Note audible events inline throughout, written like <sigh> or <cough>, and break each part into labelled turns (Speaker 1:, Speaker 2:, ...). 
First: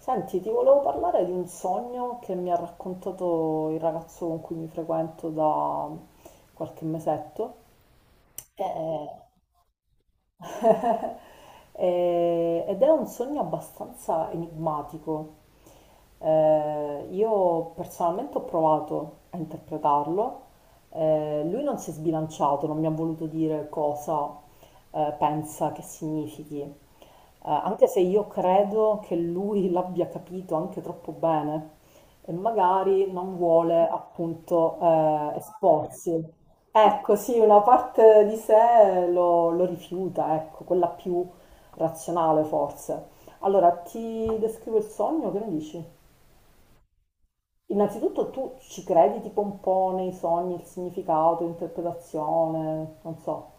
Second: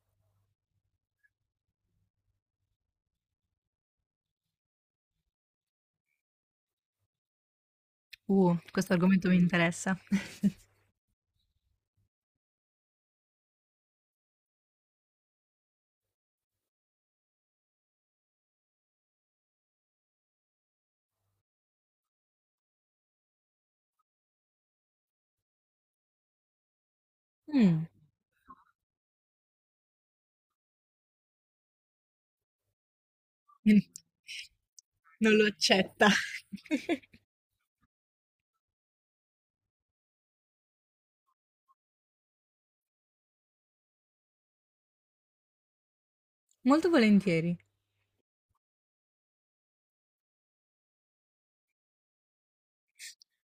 Speaker 1: Senti, ti volevo parlare di un sogno che mi ha raccontato il ragazzo con cui mi frequento da qualche mesetto.
Speaker 2: Questo
Speaker 1: Eh,
Speaker 2: argomento mi interessa.
Speaker 1: <laughs> ed è un sogno abbastanza enigmatico. Io personalmente ho provato a interpretarlo. Lui non si è sbilanciato, non mi ha voluto dire cosa pensa che significhi. Anche
Speaker 2: Mh.
Speaker 1: se io credo che lui <laughs> l'abbia capito anche troppo bene e magari non vuole
Speaker 2: <laughs>
Speaker 1: appunto
Speaker 2: Non lo accetta.
Speaker 1: esporsi. Ecco, sì, una parte di sé lo rifiuta, ecco, quella più razionale forse. Allora, ti descrivo il sogno, che ne dici?
Speaker 2: Molto volentieri.
Speaker 1: Innanzitutto tu ci credi tipo un po' nei sogni, il significato, l'interpretazione, non so,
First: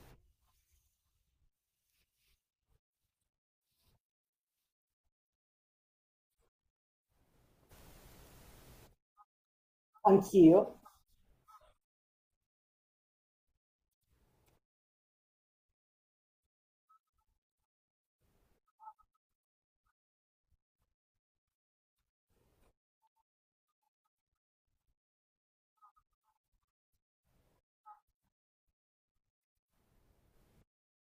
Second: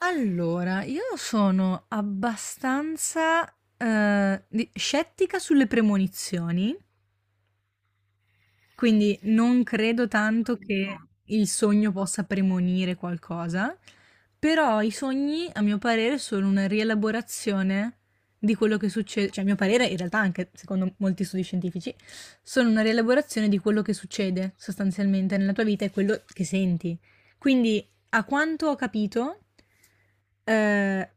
Speaker 2: Allora, io sono abbastanza, di scettica sulle premonizioni. Quindi non credo tanto
Speaker 1: anch'io.
Speaker 2: che il sogno possa premonire qualcosa, però i sogni, a mio parere, sono una rielaborazione di quello che succede, cioè a mio parere, in realtà anche secondo molti studi scientifici, sono una rielaborazione di quello che succede sostanzialmente nella tua vita e quello che senti. Quindi, a quanto ho capito, eh,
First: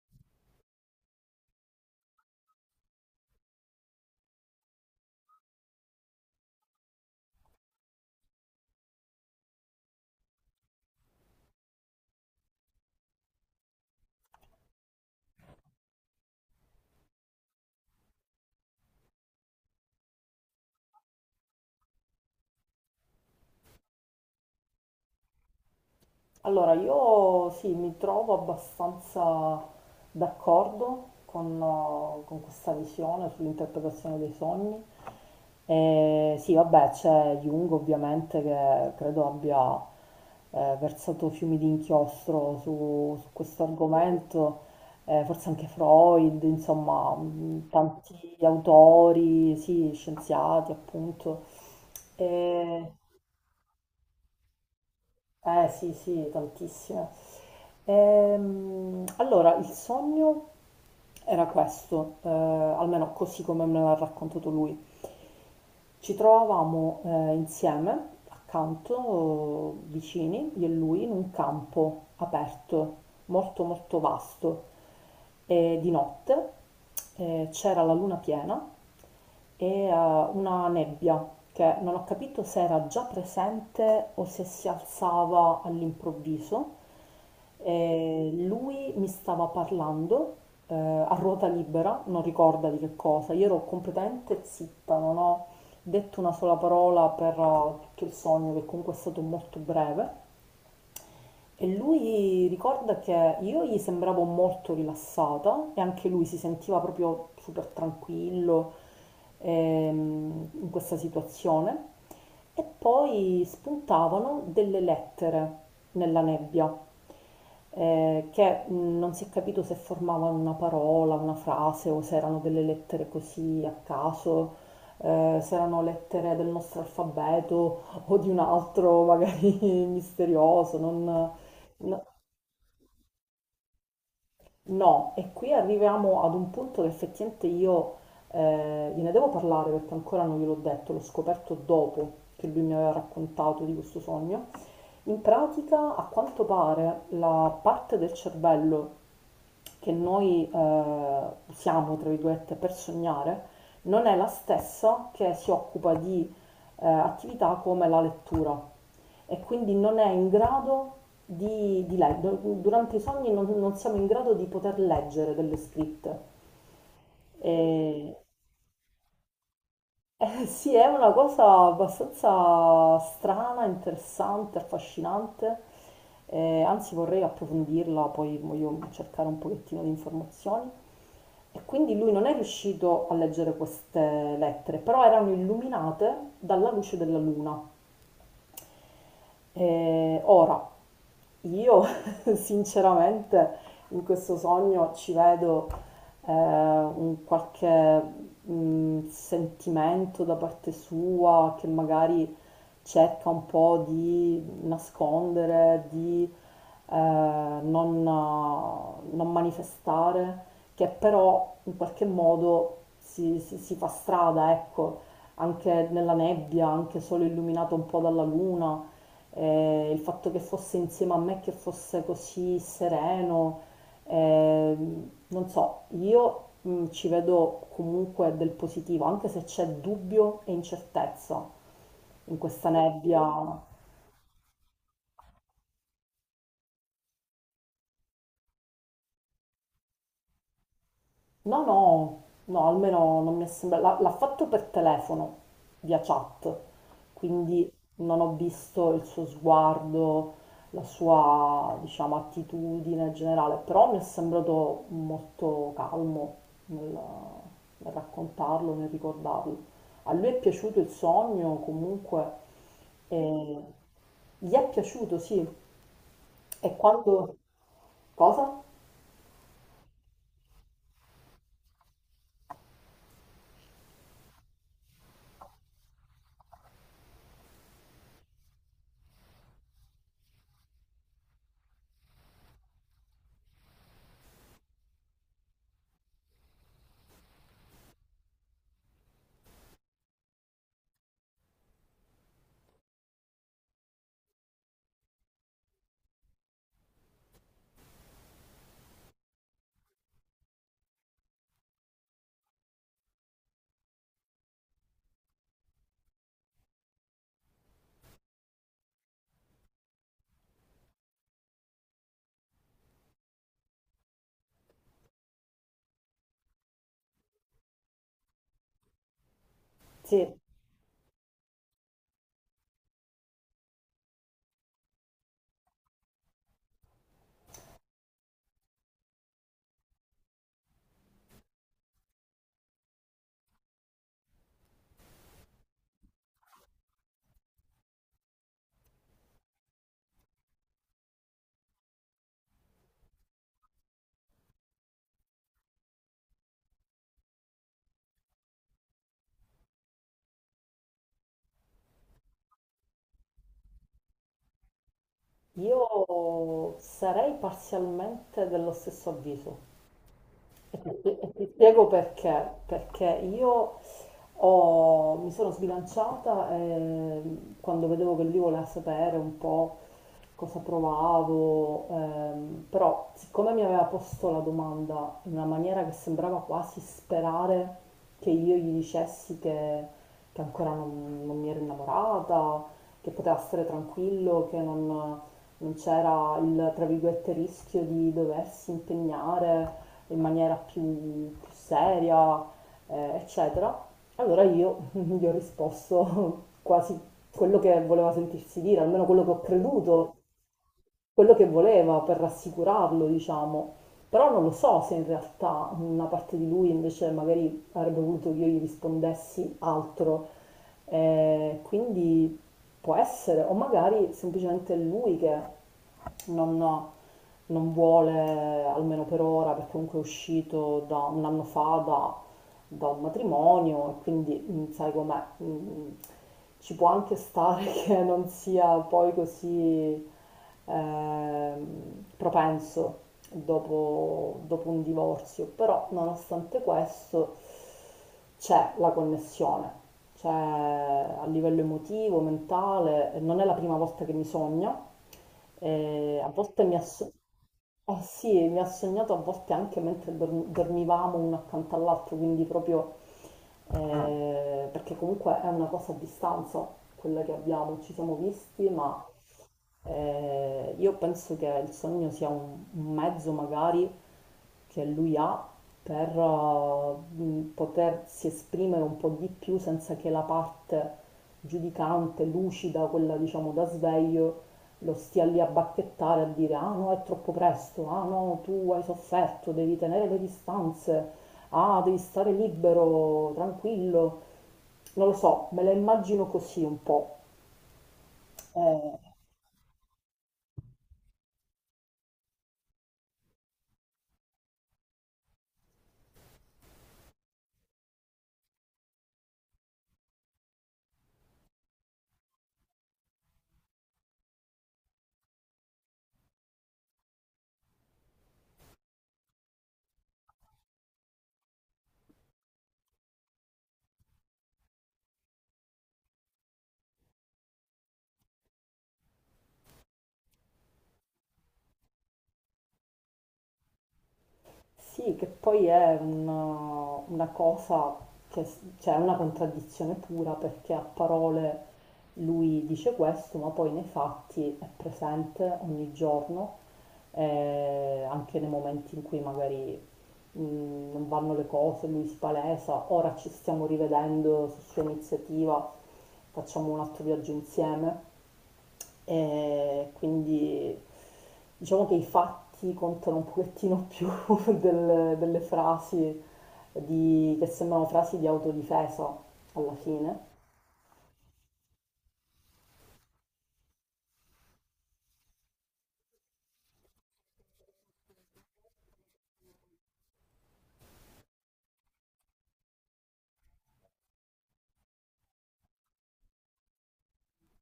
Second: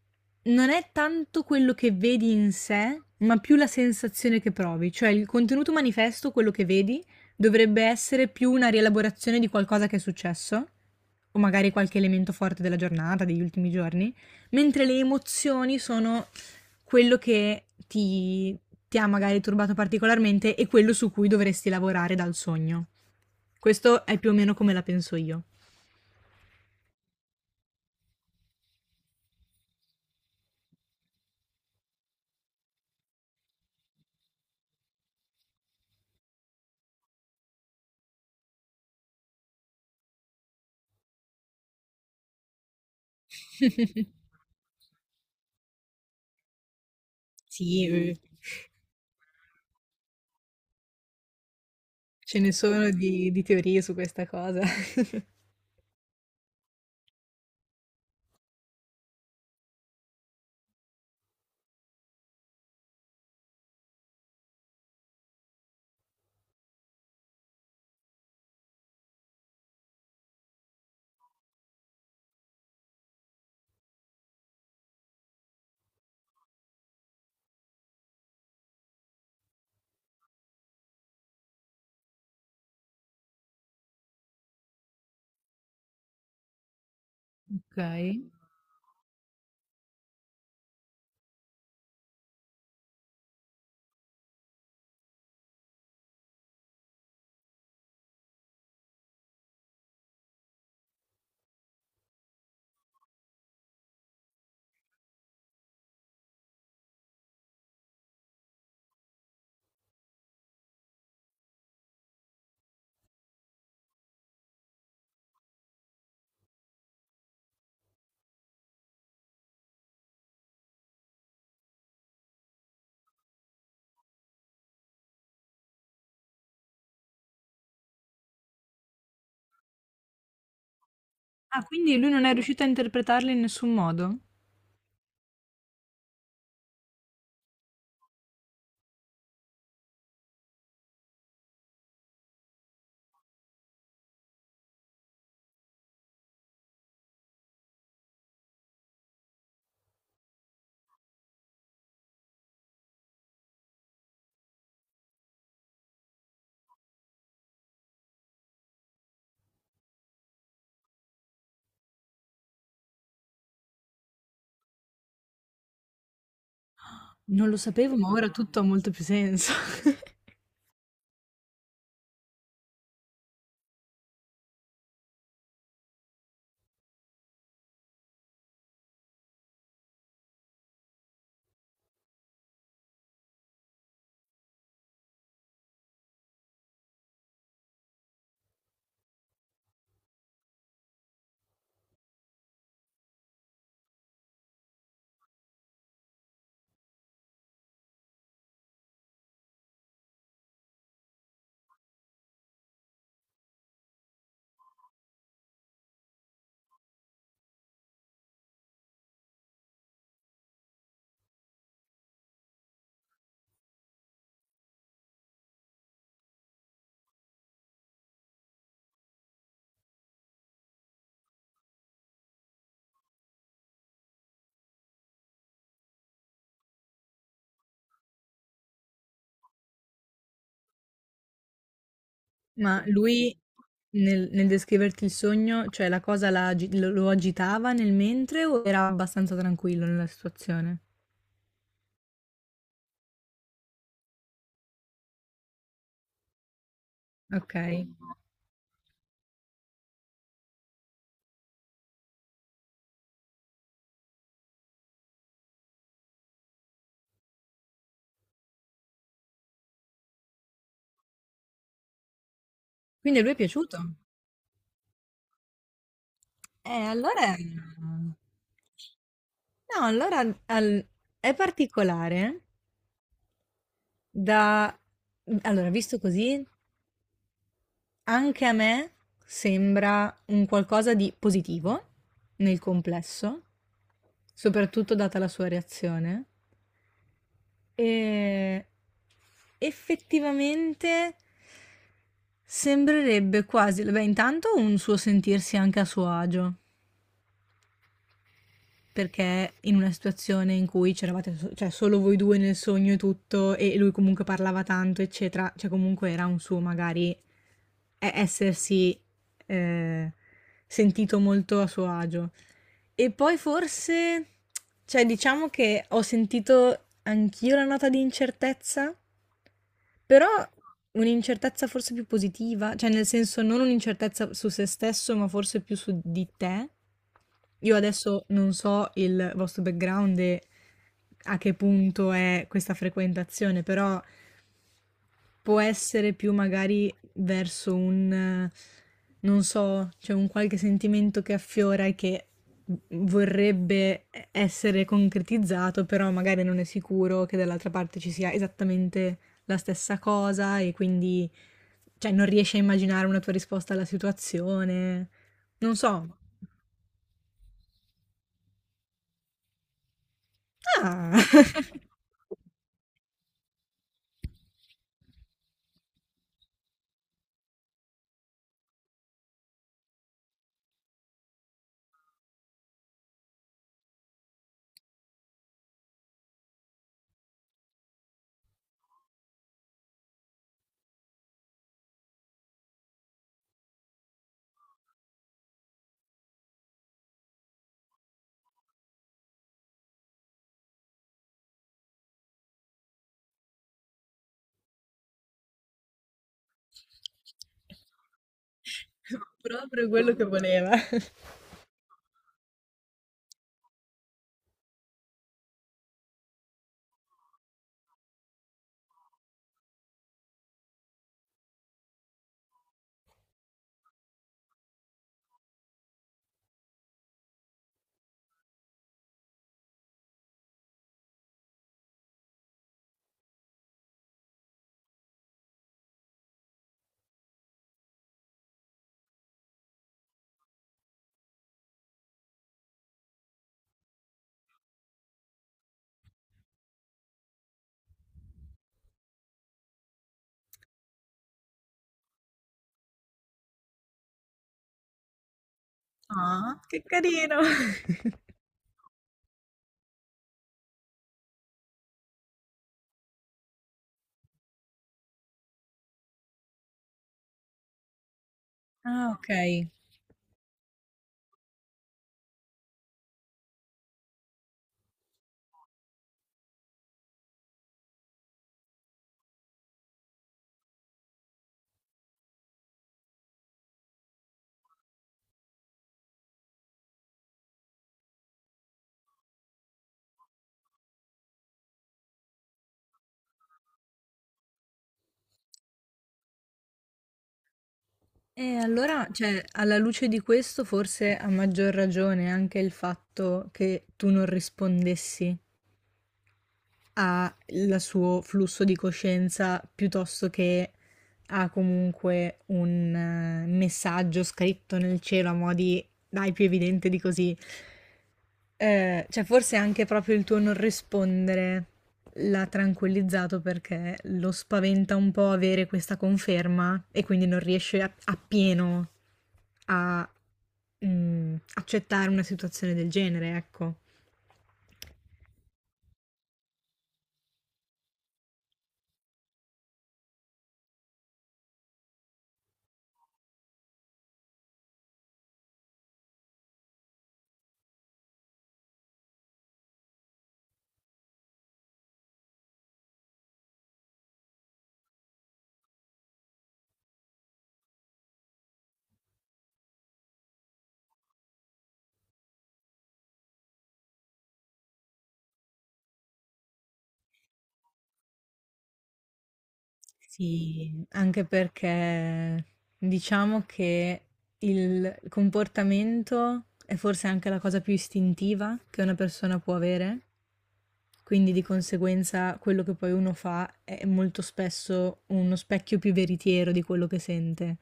Speaker 2: non è tanto quello che vedi in sé, ma più la sensazione che provi, cioè il contenuto manifesto, quello che vedi, dovrebbe essere più una rielaborazione di qualcosa che è successo, o magari qualche elemento forte della giornata, degli ultimi giorni, mentre le emozioni sono quello che ti ha magari turbato particolarmente e quello su cui dovresti lavorare dal sogno. Questo è più o meno come la penso io.
Speaker 1: Allora, io sì, mi trovo abbastanza d'accordo con questa visione sull'interpretazione dei sogni. E sì, vabbè, c'è Jung ovviamente che credo abbia versato fiumi di inchiostro su questo argomento, forse anche Freud, insomma,
Speaker 2: Sì, <laughs> eh.
Speaker 1: tanti autori, sì, scienziati appunto.
Speaker 2: Ce ne sono
Speaker 1: E
Speaker 2: di teorie su questa cosa. <laughs> Ok.
Speaker 1: eh sì, sì, tantissime. Allora, il sogno era questo, almeno così come me l'ha raccontato lui. Ci trovavamo insieme, accanto, vicini, io e lui, in un campo aperto, molto molto vasto. E di notte c'era la luna piena e una nebbia che non ho capito se era già presente o se si alzava all'improvviso. E lui mi stava parlando a ruota libera, non ricorda di che cosa, io ero completamente zitta, non ho detto una sola parola per tutto il sogno, che comunque è stato molto breve. E lui ricorda che io gli sembravo molto rilassata e anche lui si sentiva proprio super tranquillo in questa situazione. E poi spuntavano delle lettere nella nebbia, che non si è capito se formavano una parola, una frase o se erano delle lettere così a caso, se erano lettere del nostro alfabeto o di un altro magari <laughs> misterioso, non,
Speaker 2: Ah, quindi
Speaker 1: no,
Speaker 2: lui non è riuscito a interpretarle in nessun modo?
Speaker 1: no, e qui arriviamo ad un punto che effettivamente io gliene devo parlare perché ancora non gliel'ho detto, l'ho scoperto dopo che lui mi aveva raccontato di questo sogno. In pratica, a quanto pare, la parte del cervello che noi usiamo, tra virgolette, per sognare, non è la stessa che si occupa di attività come la lettura e quindi non è in grado di leggere, durante i sogni non siamo in grado di poter leggere delle scritte.
Speaker 2: Non
Speaker 1: E,
Speaker 2: lo sapevo, ma ora tutto ha molto più senso. <laughs>
Speaker 1: sì, è una cosa abbastanza strana, interessante, affascinante, anzi vorrei approfondirla, poi voglio cercare un pochettino di informazioni. E quindi lui non è riuscito a leggere queste lettere, però erano illuminate dalla luce della luna. Ora, io <laughs> sinceramente in questo sogno ci vedo un qualche sentimento da parte sua che magari cerca un po' di nascondere, di non manifestare, che però in qualche modo si fa strada, ecco, anche nella nebbia, anche solo illuminato un po' dalla luna il fatto che fosse insieme a me, che fosse così sereno, eh, non so, io ci vedo comunque del positivo, anche se c'è dubbio e incertezza in questa
Speaker 2: Ma lui
Speaker 1: nebbia.
Speaker 2: nel descriverti il sogno, cioè la cosa la agi- lo agitava nel mentre o era abbastanza tranquillo nella situazione?
Speaker 1: No, no, no, almeno non mi è sembrato. L'ha fatto per telefono, via chat,
Speaker 2: Ok.
Speaker 1: quindi non ho visto il suo sguardo, la sua, diciamo, attitudine generale, però mi è sembrato molto calmo nel, nel raccontarlo, nel ricordarlo. A lui è piaciuto il sogno, comunque,
Speaker 2: Quindi a lui è
Speaker 1: e
Speaker 2: piaciuto?
Speaker 1: gli è piaciuto, sì. E quando...
Speaker 2: Allora...
Speaker 1: Cosa?
Speaker 2: No, allora al- è particolare da... Allora, visto così, anche a me sembra un qualcosa di positivo nel complesso, soprattutto data la sua reazione. Ehm, Effettivamente sembrerebbe quasi beh, intanto un suo sentirsi anche a suo agio, perché in una situazione in cui c'eravate so cioè solo voi 2 nel sogno e tutto, e lui comunque parlava tanto, eccetera, cioè comunque era un suo magari e essersi, ehm, sentito molto a suo agio. E poi forse, cioè diciamo che ho sentito anch'io la nota di incertezza, però
Speaker 1: Sì.
Speaker 2: un'incertezza forse più positiva, cioè nel senso non un'incertezza su se stesso, ma forse più su di te. Io adesso non so il vostro background e a che punto è questa frequentazione, però può essere più magari verso non so, c'è un qualche sentimento che affiora e che vorrebbe essere concretizzato, però magari non è sicuro che dall'altra parte ci sia esattamente la stessa cosa e quindi, cioè, non riesci a immaginare una tua risposta alla situazione. Non so.
Speaker 1: Io sarei parzialmente dello stesso avviso. Ti
Speaker 2: Ah!
Speaker 1: ti
Speaker 2: <laughs>
Speaker 1: spiego perché, perché mi sono sbilanciata quando vedevo che lui voleva sapere un po' cosa provavo, però siccome mi aveva posto la domanda in una maniera che sembrava quasi sperare che io gli dicessi che ancora non mi ero innamorata, che poteva stare tranquillo, che non non c'era il, tra virgolette, rischio di doversi impegnare in maniera più seria, eccetera. Allora io <laughs> gli ho risposto quasi quello che voleva sentirsi dire, almeno quello che ho
Speaker 2: Proprio
Speaker 1: creduto,
Speaker 2: quello che voleva.
Speaker 1: quello che voleva per rassicurarlo, diciamo. Però non lo so se in realtà una parte di lui invece magari avrebbe voluto che io gli rispondessi altro. Quindi può essere, o magari semplicemente lui che non non vuole, almeno per ora, perché comunque è uscito da un anno fa da un matrimonio e quindi mm, sai com'è, mm, mm, ci può anche stare <laughs> che non sia poi così propenso dopo un divorzio, però nonostante questo c'è la connessione, c'è a livello emotivo, mentale, non è la prima volta che mi sogna, a
Speaker 2: Ah,
Speaker 1: volte mi
Speaker 2: che
Speaker 1: associa...
Speaker 2: carino!
Speaker 1: Eh
Speaker 2: <laughs>
Speaker 1: sì, e mi ha sognato a volte anche mentre dormivamo uno accanto all'altro, quindi proprio ah, perché comunque è una cosa a distanza quella che abbiamo, ci siamo visti, ma
Speaker 2: Ah, ok.
Speaker 1: io penso che il sogno sia un mezzo magari che lui ha per potersi esprimere un po' di più senza che la parte giudicante, lucida, quella diciamo da sveglio, lo stia lì a bacchettare, a dire ah no è troppo presto, ah no tu hai sofferto, devi tenere le distanze, ah devi stare libero, tranquillo. Non lo so, me la immagino così un po'.
Speaker 2: E
Speaker 1: Eh,
Speaker 2: allora, cioè, alla luce di questo, forse a maggior ragione anche il fatto che tu non rispondessi ha il suo flusso di coscienza piuttosto che ha comunque un messaggio scritto nel cielo a mo' di dai più evidente di così. Cioè forse anche proprio il tuo non rispondere l'ha tranquillizzato perché lo spaventa un po' avere questa conferma e quindi non riesce a- appieno a accettare una situazione del genere, ecco.
Speaker 1: Sì, che poi è una cosa che cioè, è una contraddizione pura perché a parole lui dice questo, ma poi nei fatti è presente ogni giorno, anche nei momenti in cui magari non vanno le cose, lui si palesa, ora ci stiamo rivedendo su sua iniziativa, facciamo un altro viaggio insieme. E quindi diciamo che i fatti contano un pochettino più <laughs> delle frasi che sembrano frasi di autodifesa alla fine.
Speaker 2: Sì, anche perché diciamo che il comportamento è forse anche la cosa più istintiva che una persona può avere, quindi di conseguenza quello che poi uno fa è molto spesso uno specchio più veritiero di quello che sente,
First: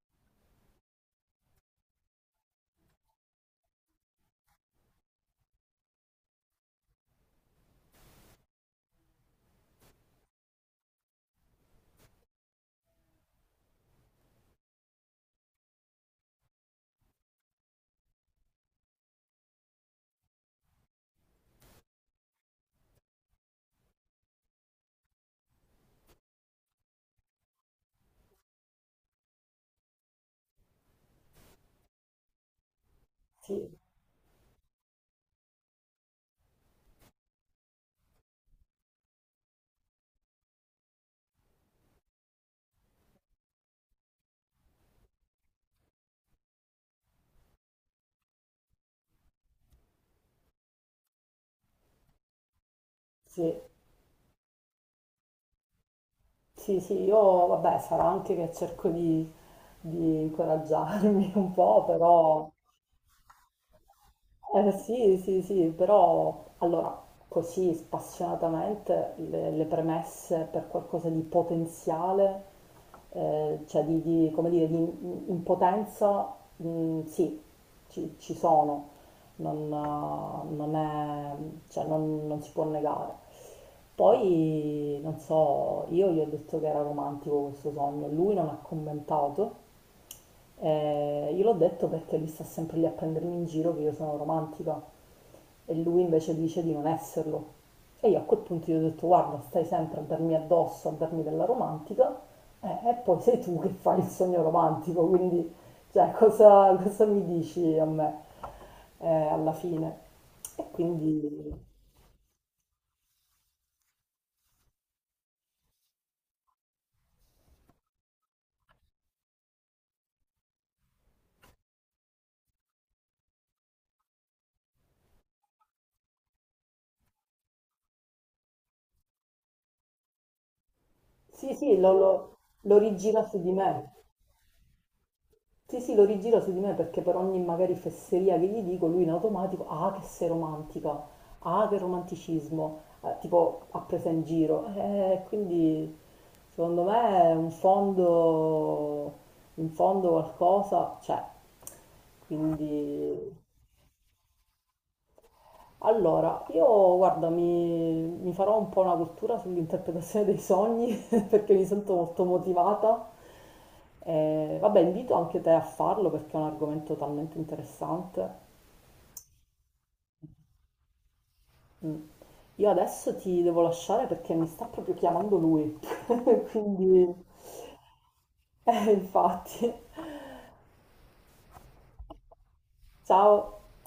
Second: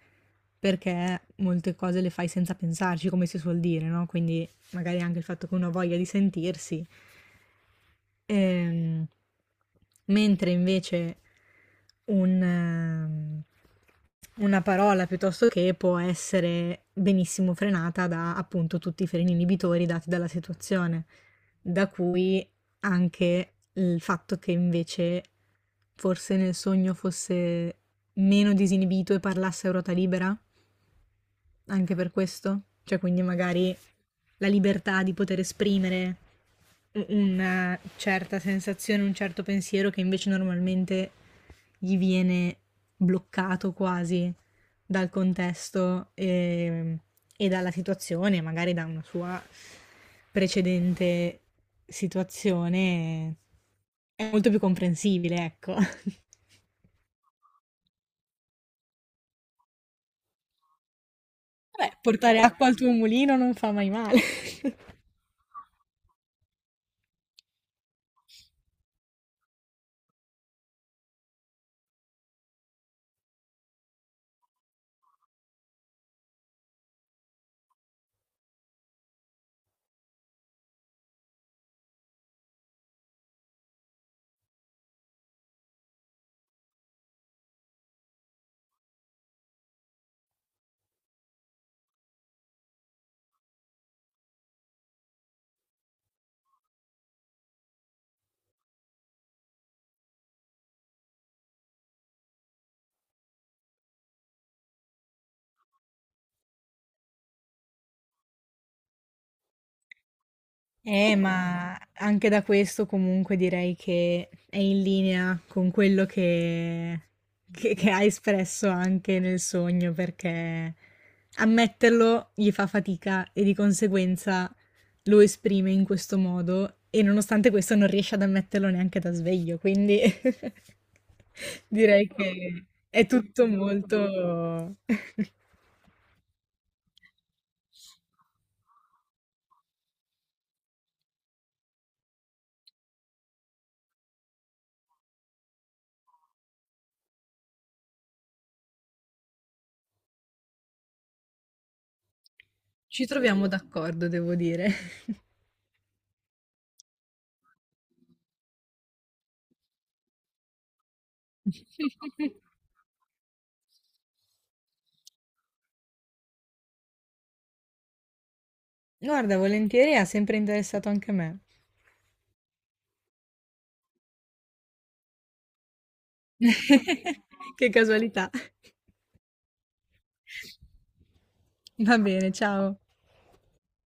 Speaker 2: perché molte cose le fai senza pensarci, come si suol dire, no? Quindi magari anche il fatto che uno ha voglia di sentirsi. Ehm, Mentre invece un, ehm, una parola piuttosto che può essere benissimo frenata da appunto tutti i freni inibitori dati dalla situazione, da cui anche il fatto che invece forse nel sogno fosse meno disinibito e parlasse a ruota libera anche per questo? Cioè, quindi magari
Speaker 1: Sì,
Speaker 2: la libertà di poter esprimere u una certa sensazione, un certo pensiero che invece normalmente gli viene bloccato quasi dal contesto, e dalla situazione, magari da una sua precedente situazione,
Speaker 1: sì,
Speaker 2: è molto più comprensibile, ecco. <laughs> Vabbè,
Speaker 1: sì, sì, io vabbè, sarà anche che cerco di incoraggiarmi <laughs> un po',
Speaker 2: portare
Speaker 1: però
Speaker 2: acqua al tuo mulino non fa mai male.
Speaker 1: eh,
Speaker 2: <laughs>
Speaker 1: sì, sì, sì, però allora così spassionatamente le premesse per qualcosa di potenziale, cioè come dire, di impotenza, mm, sì, ci sono, non è, cioè non si può negare. Poi, non so, io gli ho detto che era romantico questo sogno, lui non ha commentato, io l'ho detto perché lui sta sempre lì a prendermi in giro che io sono romantica e lui invece dice di non esserlo. E io a quel punto gli ho detto guarda, stai sempre a darmi addosso, a darmi della romantica e poi sei tu che fai il sogno romantico, quindi cioè, cosa mi dici a me alla fine? E quindi
Speaker 2: Ma anche da questo comunque direi che è in linea con quello che ha espresso anche nel sogno, perché ammetterlo gli fa fatica e di conseguenza lo esprime in questo modo e nonostante questo non riesce ad ammetterlo neanche da sveglio, quindi
Speaker 1: sì,
Speaker 2: <laughs>
Speaker 1: sì,
Speaker 2: direi che
Speaker 1: lo
Speaker 2: è
Speaker 1: rigina su
Speaker 2: tutto
Speaker 1: di me.
Speaker 2: molto...
Speaker 1: Sì, sì, lo rigira su di me perché per ogni magari fesseria che gli dico, lui in automatico, ah che sei romantica, ah che romanticismo, tipo ha preso in giro. Quindi secondo me in fondo qualcosa c'è. Quindi
Speaker 2: Ci troviamo d'accordo, devo dire.
Speaker 1: allora, io guarda, mi farò un po' una cultura sull'interpretazione dei sogni <laughs> perché mi sento molto
Speaker 2: <laughs>
Speaker 1: motivata. Vabbè, invito anche te a farlo perché è un argomento talmente interessante.
Speaker 2: Guarda, volentieri, ha sempre interessato anche a me.
Speaker 1: Mm. Io adesso ti devo lasciare perché mi sta proprio chiamando lui, <laughs> quindi
Speaker 2: <laughs> Che casualità.
Speaker 1: infatti.
Speaker 2: Va bene, ciao.
Speaker 1: Ciao.